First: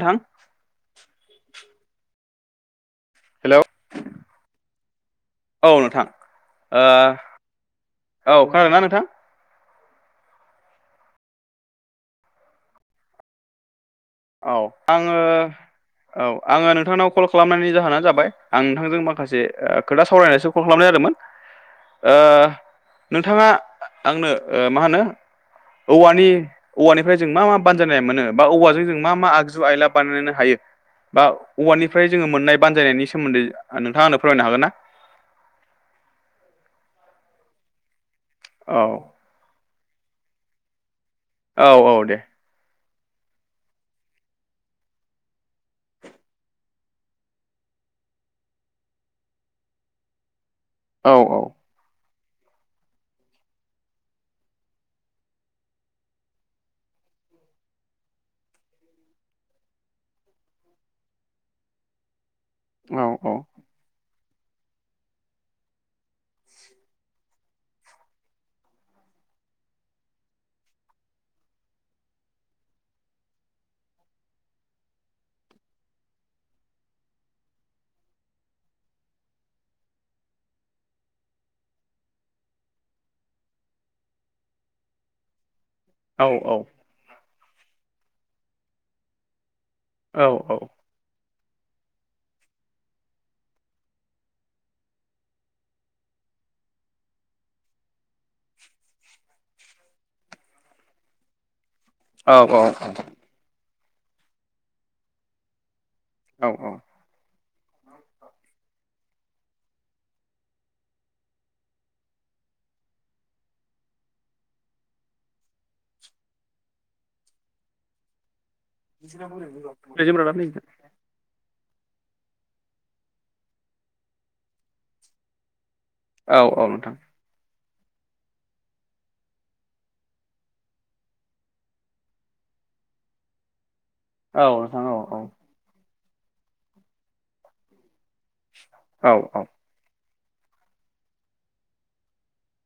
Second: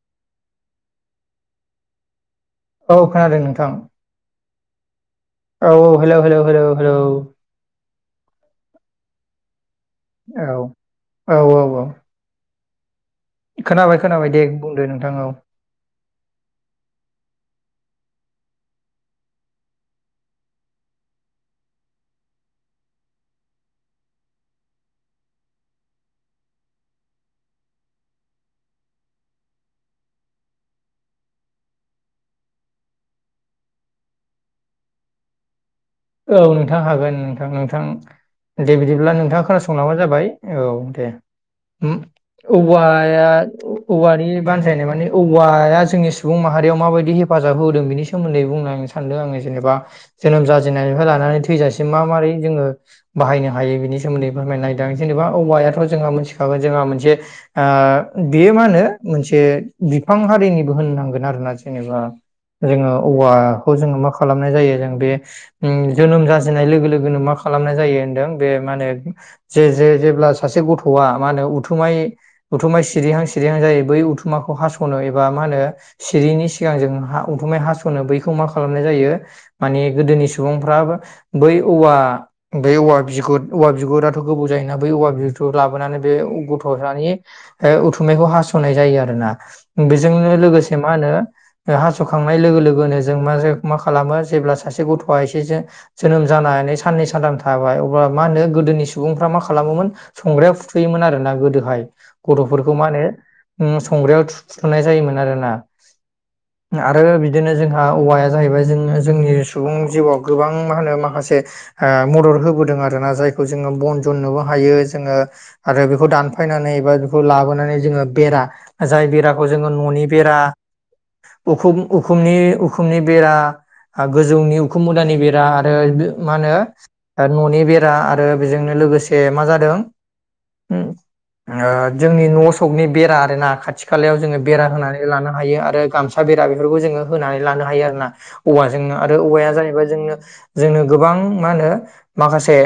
थां औ खोनादों हेलौ नोंथां। औ नोंथां हेलौ हेलौ हेलौ हेलौ औ खोनादों ना नोंथां। औ औ। खोनाबाय खोनाबाय। दे औ बुंदो नोंथां आङो। औ औ आङो नोंथांनाव कल खालामनायनि जाहोनानो जाबाय आं नोंथांजों माखासे खोथा सावरायनोसो कल खालामनाय जादोंमोन नोंथाङा आंनो मा होनो औवानि औवानिफ्राय जों मा मा बानजायनाय मोनो बा औवाजों? मा मा आगजु आयला बानायनो हायो? बा औवानिफ्राय जोङो मोननाय बानजायनायनि सोमोन्दै नोंथां आ आंनो फोरमायनो हागोन ना। औ नोंथां हागोन नोंथां नोंथां दे औ बिदिब्ला नोंथां खोनासं संलबानो जाबाय औ दे। औ उम, औ दे। औवाया औवानि बानजायनाय माने औवाया जोंनि सुबुं माहारियाव माबादि हे हेफाजाब होदों बेनि सोमोन्दै बुंलांनो सानदों आङो जेनेबा जोनोम जाजेननायनिफ्राय औ औ लानानै थैजासिम मा मारै जोङो बाहायनो हायो बिनि सोमोन्दै फोरमायनायदों जेनेबा औवायाथ' जोंहा मोनथिखागोन जोंहा मोनसे। बेयो मा होनो मोनसे बिफां हारिनिबो होननांगोन आरोना जेनेबा। जोङो औ औ औवाखौ जोङो मा खालामनाय जायो जों ब ओ जोनोम जाजेननाय लोगो लोगोनो मा खालामनाय जायो होनदों बे मा होनो जे जे जेब्ला सासे गथ'आ मा होनो उथुमाय। उथुमा सिरिहां सिरिहां जायो बै उथुमाखौ हास'नो एबा मा होनो। सिरियिनि सिगां जों उथुमै हास'नो बैखौ मा खालामनाय जायो माने गोदोनि समाव। सुबुंफ्राबो बै औवा बै औवा बिगुर औवा बिगुराथ' गोबोव जायोना बै औवा लाबोनानै बे औ गथ'सानि उथुमैखौ हास'नाय जायो आरो ना। औ बेजोंनो लोगोसे मा होनो हास'खांनाय लोगो लोगोनो जों मा मा खालामो जेब्ला सासे गथ'आ एसे जो जोनोम जानानै साननै सानथाम थाबाय अब्ला मा होनो गोदोनि सुबुंफ्रा मा खालामोमोन संग्राइयाव फुथुयोमोन आरोना गोदोहाय। गथ'फोरखौ मा औ होनो संग्राइयाव फुथुनाय जायोमोन आरोना। आरो बिदिनो जोंहा औवाया जाहैबाय जोङो जोंनि जिउआव गोबां मा होनो माखासे मदद होबोदों आर ना जायखौ जोङो बन जनोबो हायो जोङो। आरो बेखौ दानफायनानै एा बेखौ लाबोनानै जोङो बेरा जाय बेराखौ जोङो न'नि औ बेरा औ ऊखुम उखुमनि उखुमनि बेरा गोजौनि उखुम मुदानि बेरा आरो मा औ औ होनो नोंथां न'नि बेरा आरो बेजोंनो लोगोसे मा जादों? जोंनि न' सखनि बेरा आर ना खाथि खा खाथि खालायाव जोङो औ बेरा नोंथां औ होनानै औ लानो हायो आरो गामसा बेरा बेफोरखौ जोङो होनानै लानो हायो आरो ना। औवाजोंनो औ आरो औवाया जाहैबाय जोंनो जोंनो गोबां मा होनो माखासे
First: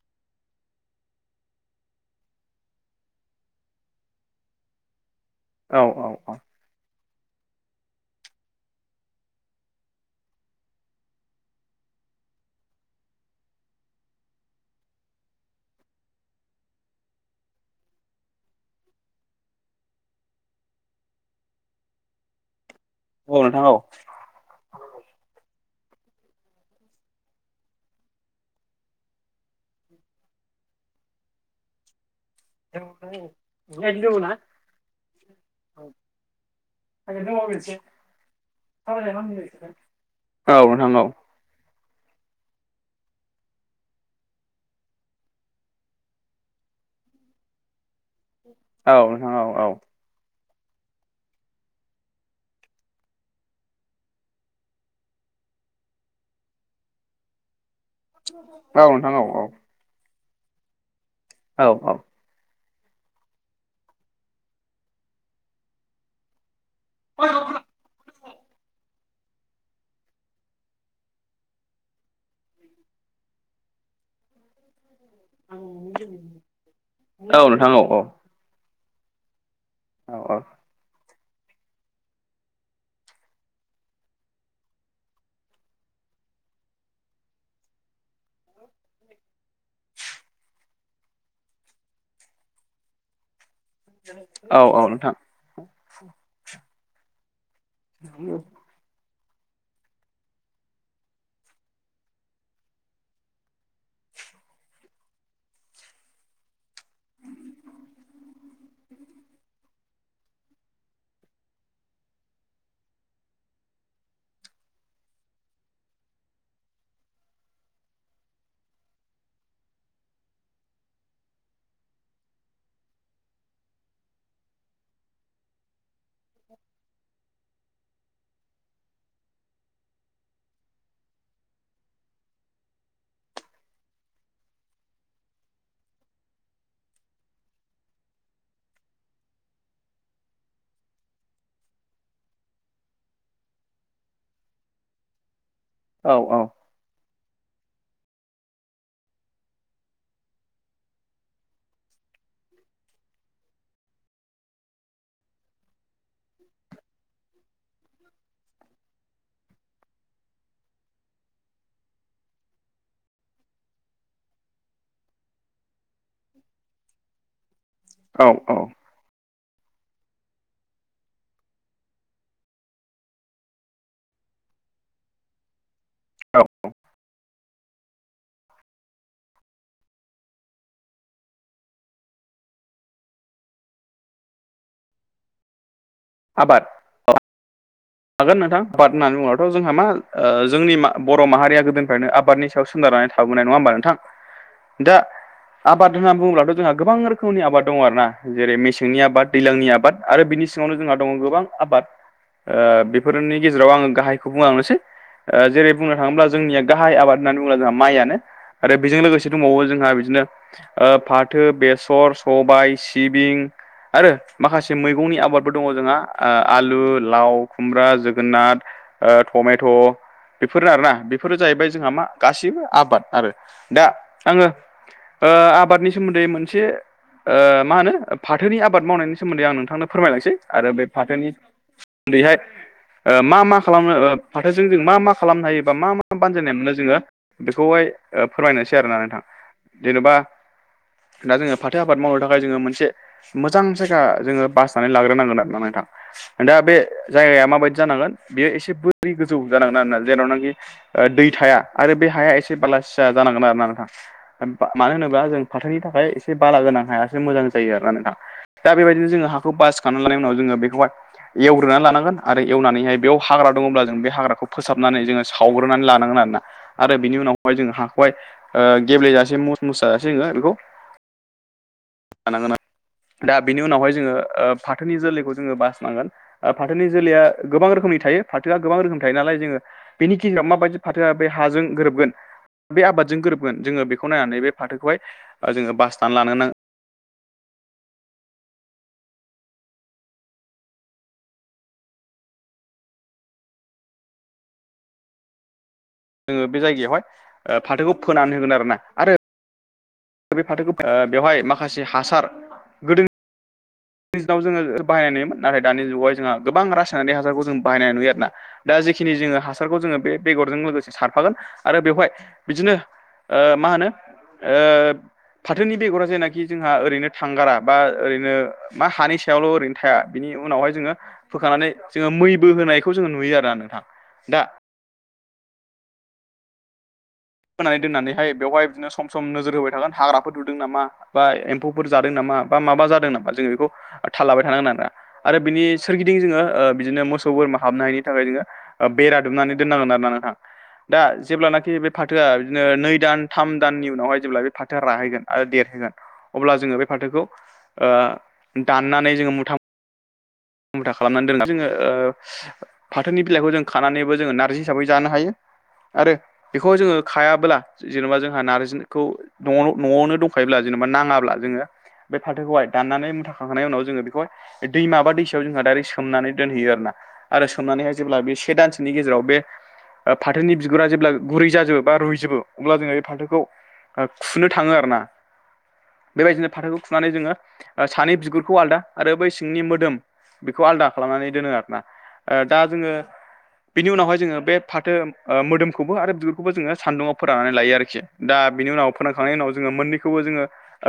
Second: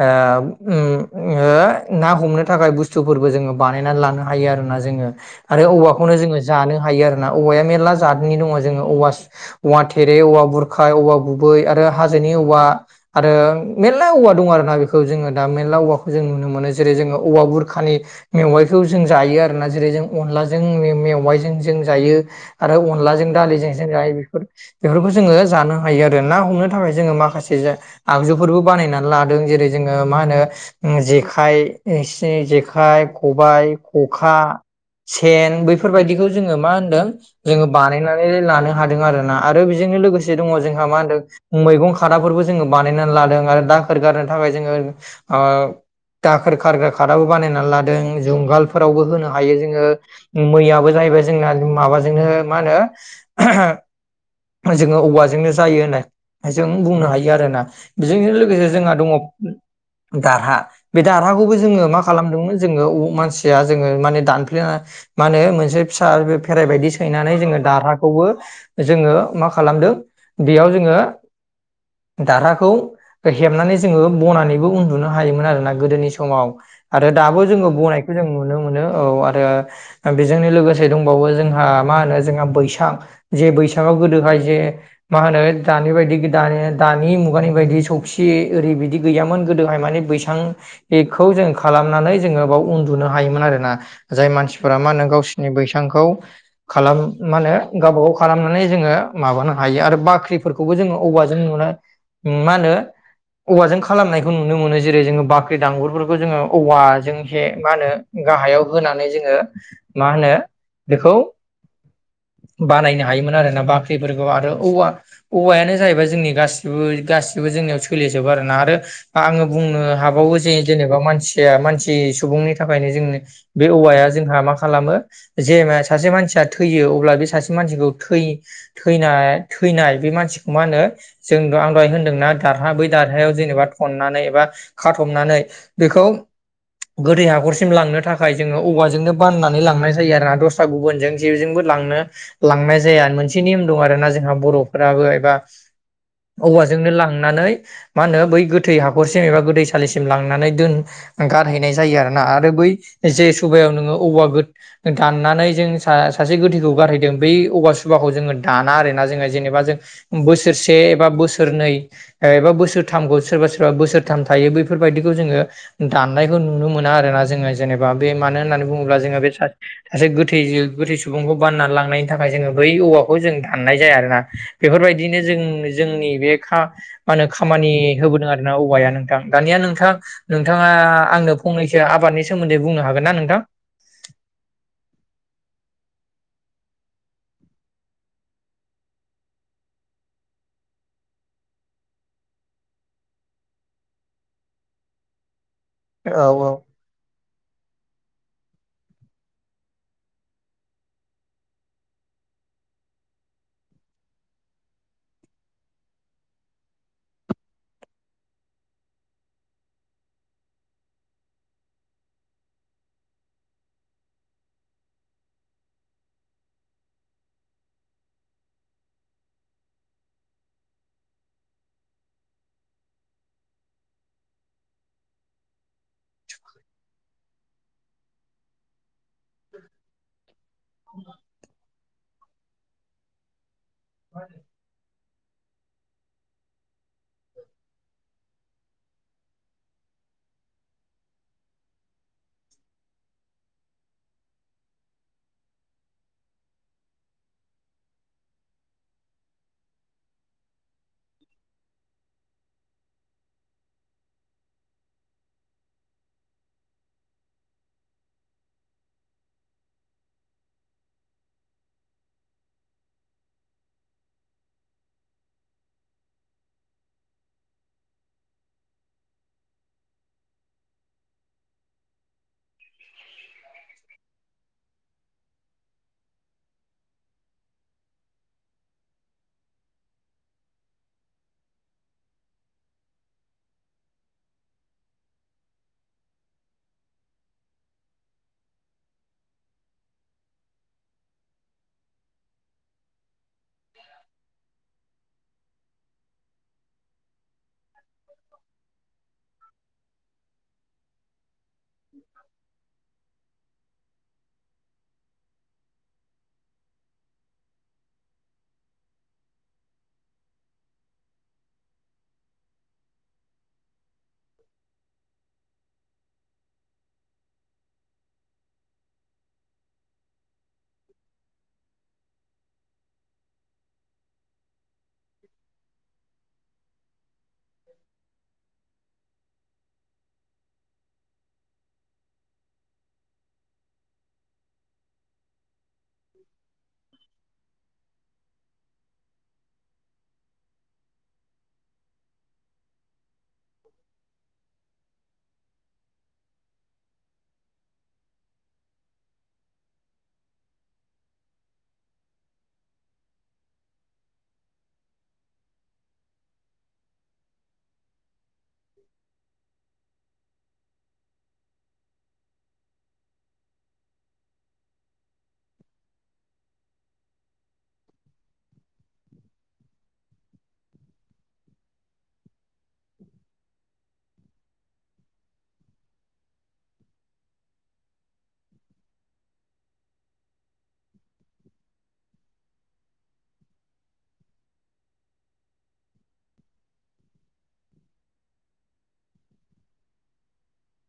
ना हमनो थाखाय बुस्थुफोरबो जोङो बानायना लानो हागौ। हायो आरोना जोङो आरो औ औवाखौनो औ जोङो जानो हायो आरोना औवाया मेर्ला जादनि दङ जोङो औवा औवा थेरे औवा बुरखाय औवा गु बै आरो हाजोनि औवा आरो मेरला औवा दं आरोना बेखौ जोङो दा मेरला औवाखौ जों नुनो मोनो जेरै जोङो औवा बुरखानि मेवाइखौ जों जायो आरोना जेरै जों अनलाजों मेवाइजों जों जायो। आरो अनलाजों औ नोंथां दालिजों जों औ जायो बेफोर बेफोरखौ जोङो जानो हायो आरो। आरो ना हमनो थाखाय जोङो माखासे आगजुफोरबो बानायनानै लादों जेरै जोङो मा होनो? जेखाइ जेखाइ, खबाइ, खखा सेन बैफोरबायदिखौ जोङो मा होनदों जोङो बानायनानै लानो हादों आरोना आरो बेजोंनो लोगोसे दङ औ नोंथां जोंहा मा औ होनो मैगं खादाफोरबो जोङो बानायनानै लादों आरो दाखोर गारनो थाखाय जोङो दाखोर खारग्रा खादाबो बानायनानै लादों औ जुंगालफोरावबो नोंथां होनो औ हायो औ जोङो। मैयाबो जाहैबाय जोंना माबाजोंनो मा होनो जोङो औवाजोंनो जायो होननाय जों बुंनो हायो आरो ना बेजोंजों लोगोसे औ जोंहा दङ नोंथां औ औ दारहा बे दारहाखौबो औ जोङो मा औ खालामदोंमोन। जोङो मानसिया जोङो माने दानफ्लेना माने मोनसे फिसा बे खेराइ बायदि सैनानै जोङो दारहाखौबो जोङो मा खालामदों बेयाव जोङो। दारहाखौ हेबनानै जोङो बनानैबो उन नुनो हायोमोन आरोना गोदोनि समाव आरो दाबो औ जोङो नोंथां औ औ बनायखौ जोङो नुनो मोनो औ आरो औ बेजोंनो लोगोसे दंबावो जोंहा मा होनो जोंहा बैसां जे बैसांआव गोदोहाय जे मा होनो दानि बायदि दानि दानि मुगानि बायदि सौखि ओरै बिदि गैयामोन गोदोहाय माने बैसां बेखौ जों खालामनानै जोङो बाव उन्दुनो हायोमोन आरोना जाय औ मानसिफोरा औ मा होनों नोंथां गावसोर। बैसांखौ खालामो मा होनो गावबा गाव खालामनानै जोङो माबानो हायो आरो बाख्रिफोरखौबो जोङो औवाजों नुनो मा होनो? औवाजों खालामनायखौ नुनो मोनो जेरै जोङो बाख्रि दांगगुरफोरखौ जोङो औवाजों हेब मा होनो? गाहायाव होनानै जोङो मा होनो बेखौ बानायनो हायोमोन आरो ना बाख्रिफोरखौ आरो औवा। औवायानो जाहैबाय जोंनि गसिबो गासिबो जोंनियाव सोलिजोबो आरोना आरो ना। आङो बुंनो हाबावो जे जेनेबा मानसिया मानसि सुबुंनि थाखायनो बे औवाया जोंहा मा खालामो जे सासे मानसिया थैयो अब्ला बे सासे मानसिखौै थैनाय थैनाय बे मानसि मानसिखौ मा होनो जों आं दहाय होनदोंनाा दारहा बै दारहायाव जेनेबा थननानै एबा खाथबनानै बेखौ गोदै हाखरसिम लांनो थाखाय जोङो औवाजोंनो बाननानै लांनाय जायो आरोना दस्रा गुबुनजों ज जेजोंबो लांनो लांनाय जाया मोनसे नेम दं आरोना जोंहा बर'फोराबो लाइक औ [unintelligible] औ औवाजोंनो लांनानै मा होनो बै गोथै हाखरसिम एबा गोथैसालिसिम लांनानै दोनो गारहैनाय जायो आरो ना आरो बै जे सुबभायाव नोङो औवा गो दाननानै जा जों स सासे गोथैखौ गारहैदों बै औवा सुबाखौ जोङो दाना आरो ना जोङो जेनेबा जों बोसोरसे एबा बोसोरनै ओ एबा बोसोरथामखौ सोरबा सोरबा बोसोरथाम थायो बैफोरबायदिखौ जोङो दाननायखौ नुनो मोना आरोना जोङो जेनेबा बे औ मानो होननानै बुङोब्ला जोङो बे सा सासे गोथै गोथै सुबुंखौ बानना लांनायनि थाखाय जोङो बै औवाखौ जों दाननाय जाया आरो ना। बेफोरबायदिनो जों जोंनि बे औ खा मा होनो खामानि होबोदों आरोना औवाया नोंथां दानिया नोंथां। नोंथाङा आंनो फंनैसो आबादनि सोमोनदै बुंनो हागोन ना नोंथां? आबाद हागोन नोंथां आबाद होन्नानै बुङोबाथ' जोंहा मा जोंनि मा बर' माहारिया गोदोनिफ्रायनो आबादनि सायाव‌ सो सारनानै थाबोनाय नङा होमबा नोंथां दा आबाद होनना औ औ बुङब्लाथ' जोंहा गोबां रोखोमनि आबाद दङ आरोना जेरै मेसेंनि आबाद, दैज्लांनि आबाद आरो बिनि सिङावनो जोंहा दङ गोबां आबाद बेफोरनि गेजेराव आङो गाहायखौ बुंलांनोसै। जेरै बुंनो थाङोब्ला जोंनिया गाहाय आबाद होननानै बुङोब्ला जोंहा माइआनो। आरो बेजों लोगोसे दंबावो जोंहा बिदिनो ओ फाथो बेसर सबाय सिबिं आरो माखासे मैगंनि आबादबो दङ जोंहा आ-आलु लाव खुमब्रा, जोगोनार ओ टमेट'। बेफोर आरोना बेफोरो जाहैबाय जोंहा मा गासैबो आबाद आरो दा आङो ओ आबादनि सोमोन्दै मोनसे ओ मा होनो फाथोनि आबाद मावनायनि सोमोनदै आं नोंथांनो फोरमायलांसै आरो बे फाथोनि ओरैहाय मा मा खालामनो फाथोजों जों मा मा? खालामनो हायोबा मा मा बानजायनाय मोननो जोङो बेखौहाय फोरमायनोसै आरोना नोंथां। जेनेबा दा जोङो फाथो आबाद मावनो थाखाय जोङो मोनसे मोजां जायगा जोङो बासनानै लाग्रोनांगोन आरो ना नोंथां दा बे। जायगाया माबायदि जानांगोन बियो एसे बोरै गोजौ जानांगोन आरोना जेरावनाखि ओ दै थाया आरो बे हाया एसे बालासिया जानांगोन आरो ना नोंथां मानो होनोबा जों फाथोनि थाखाय एसे बाला गोनां हायासो मोजां जायो आरो ना नोंथाङा दा बेबायदिनो जोङो हाखौ बासिखांनानै लानाय उनाव जोङो बेखौहाय एवग्रोनानै लानांगोन आरो एवनानैहाय बेयाव हाग्रा दङब्ला जों बे हाग्राखौ फोसाबनानै जोङो सावग्रोनानै लानांगोन आरोना आरो बिनि उनावहाय जोङो हाखौहाय ओ गेब्लेजासे मुस मुस जाजासे जोङो बेखौ जानांगोन दा बिनि उनावहाय जोङो ओ फाथोनि जोलैखौ जोङो बासिनांगोन ओ फाथोनि जोलैया गोबां रोखोमनि थायो फाथोआ गोबां रोखोम थायो नालाय जोङो बेनि गेजेराव माबायदि फाथोआ बे हाजों गोरोबगोन बे आबादजों गोरोबगोन जोङो बेखौ नायनानै बे फाथोखौहाय जोङो बासनानै लानो नां जोङो बे जायगायावहाय फाथोखौ फोनानै होगोन आरोना आरो बे फाथोखौ बेवहाय माखासे हासार गोदो गोदोनि दिनाव जोङो बायनाय ना दानि जुगावहाय जोंहा गोबां रासायनारि हासारखौ जों बाहायनाय नुयो आरोना दा जिखिनि जोङो हासारखौ जोङो बे बेगरजों लोगोसे सारफागोन आरो बेवहाय बिदिनो ओ मा होनो ओ फाथोनि बेगरा जायनाखि जोंहा ओरैनो थांगारा बा ओरैनो मा हानि सायावल' ओरैनो थाया बिनि उनावहाय जोङो फोखानानै जोङो मैबो होनायखौ जोङो नुयो आरोना नोंथां दा फोनानै दोननानैहाय बेवहाय बिदिनो सम सम नोजोर होबाय थागोन हाग्राफोर दुदों नामा बा एमफौफोर जादों नामा बा माबा जादों नामा जोङो बेखौ थाल लाबाय थानांगोन आरोना आरो बिनि सोरगिदिं जोङो ओ बिदिनो मोसौ बोरमा हाबनो हायै थाखाय जोङो बेरा दुमनानै दनांगोन आरोना नोंथां दा जेब्लानाखि फाथोआ बिदिनो नै दान थाम दाननि उनावहाय जेब्ला बे फाथो आ राहैगोन देरहोगोन अब्ला जोङो बे फाथोखौ ओ दाननानै जोङो मुथा मुथा खालामनानै दोनगोन जोङो फाथोनि बिलाइखौ जों खानानैबो जोङो नारजि हिसाबै जानो हायो आरो बेखौ जोङो खायाबोला जेनेबा जोंहा नारजिखौ न'आवनो दंखायोब्ला जेनेबा नाङाब्ला जोङो बे फाथोखौहाय दाननानै मुथाखांनाय उनाव जोङो बेखौहाय दैमा बा दैसा आव जोंहा दरट सोमनानै दोनहैयो आरोना आरो सोमनानैहाय जेब्ला बे से दानसोनि गेजेराव बे फाथोनि बिगुरा जेब्ला गुरै जाजोबो बा रुइजोबो अब्ला जोङो बे फाथोखौ खुनो थाङो आरो ना बेबायदिनो फाथोखौ खुनानै जोङो सानि बिगुरखौ आलादा आरो बै सिंनि मोदोम बेखौ आलदा खालामनानै दोनो आरोना ओ दा जोङो बिनि उनावहाय जोङो बे फाथो मोदोमखौबो आरो बिगुरखौबो जोङो सानदुङाव फोराननानै लायो आरोखि दा बिनि उनाव फोनांखांनायनि उनाव जोङो मोननैखौबो जोङो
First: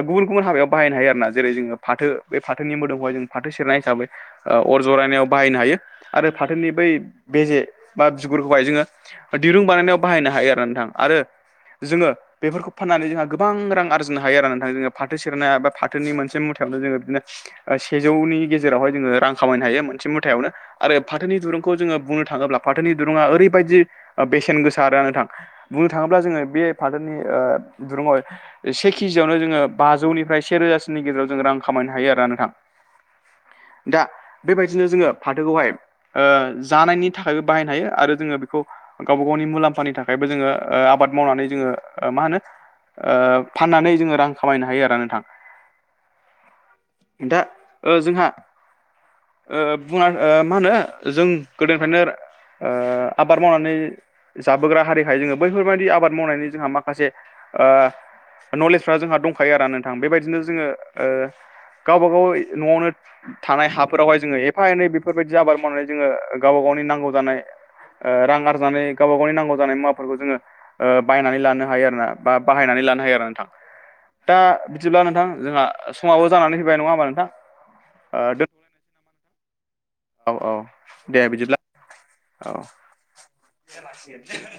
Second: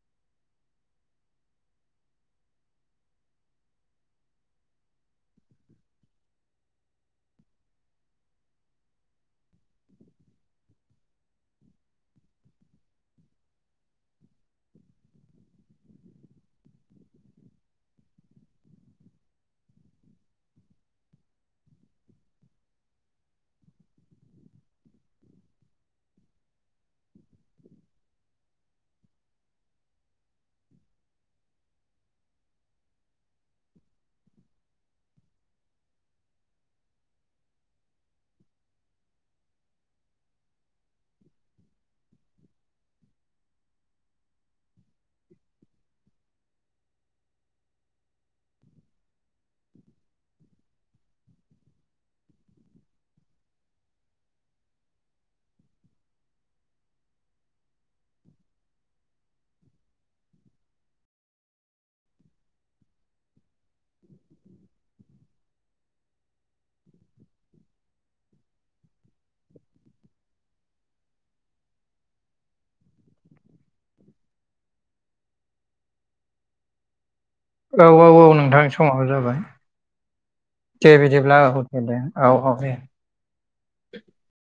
गुबुन गुबुन हाबायाव बाहायनो हायो आरो ना जेरै जोङो फाथो बे फाथोनि मोदोमखौहाय जों फाथो सेरनाय हिसाबै अर जरायनायाव बाहायनो हायो आरो फाथोनि बै बेजे बा बिगुरखौहाय जोङो दिरुं बानायनायाव बाहायनो हायो आरोना नोंथां आरो जोङो बेफोरखौ फाननानै जोंहा गोबां रां आरजिनो हायो आरो नोंथां जोङो फाथो सेरनाया बा फाथोनि मोनसे मुथायावनो जोङो बिदिनो सेजौनि गेजेरावहाय जोङो रां खामायनो हायो मोनसे मुथायावनो आरो फाथोनि दुरुंखौ जोङो बुंनो थाङोब्ला फाथोनि दुरुङा ओरैबायदि बेसेन गोसा आरो ना नोंथां बुंनो थाङोब्ला जोङो बे फाथोनि ओ दुरुङाव से केजियावनो जोङो बाजौनिफ्राय से रोजासोनि गेजेराव जोङो रां खामनो हायो आरोना नोंथां दा बेबायदिनो जोङो फाथोखौहाय जानायनि थाखायबो बाहायनो हायो आरो जोङो बेखौ गावबा गावनि मुलाम्फानि थाखायबो जोङो ओ आबाद मावनानै जोङो मा होनो ओ फाननानै जोङो रां खामायनो हायो आरो नोंथां दा ओ जोंहा ओ बुंना ओ मा होनो जों गोदोनिफ्रायनो ओ आबाद मावनानै जाबोग्रा हारिखाय जोङो बैफोरबायदि आबाद मावनायनि जोंहा माखासे ओ नलेजफ्रा जोंहा दंखायो आरोना नोंथां बेबायदिनो जोङो ओ गावबा गाव न'आवनो थानाय हाफोरावहाय जोङो एफा एनै बेफोरबायदि आबाद मावनानै जोङो गावबा गावनि नांगौ जानाय ओ रां आरजिनानै गावबा गावनि नांगौ जानाय मुवाफोरखौ जोङो ओ बायनानै लानो हायो आरो ना बा बाहायनानै लानो हायो आरो नोंथां दा बिदिब्ला नोंथां जोंहा समावबो जानानै फैबाय नङा होमबा नोंथां औ औ ओ औ दोन नोंथां समाबो जाबाय दे बिदिब्ला औ दे दे औ औ दे [unintelligible]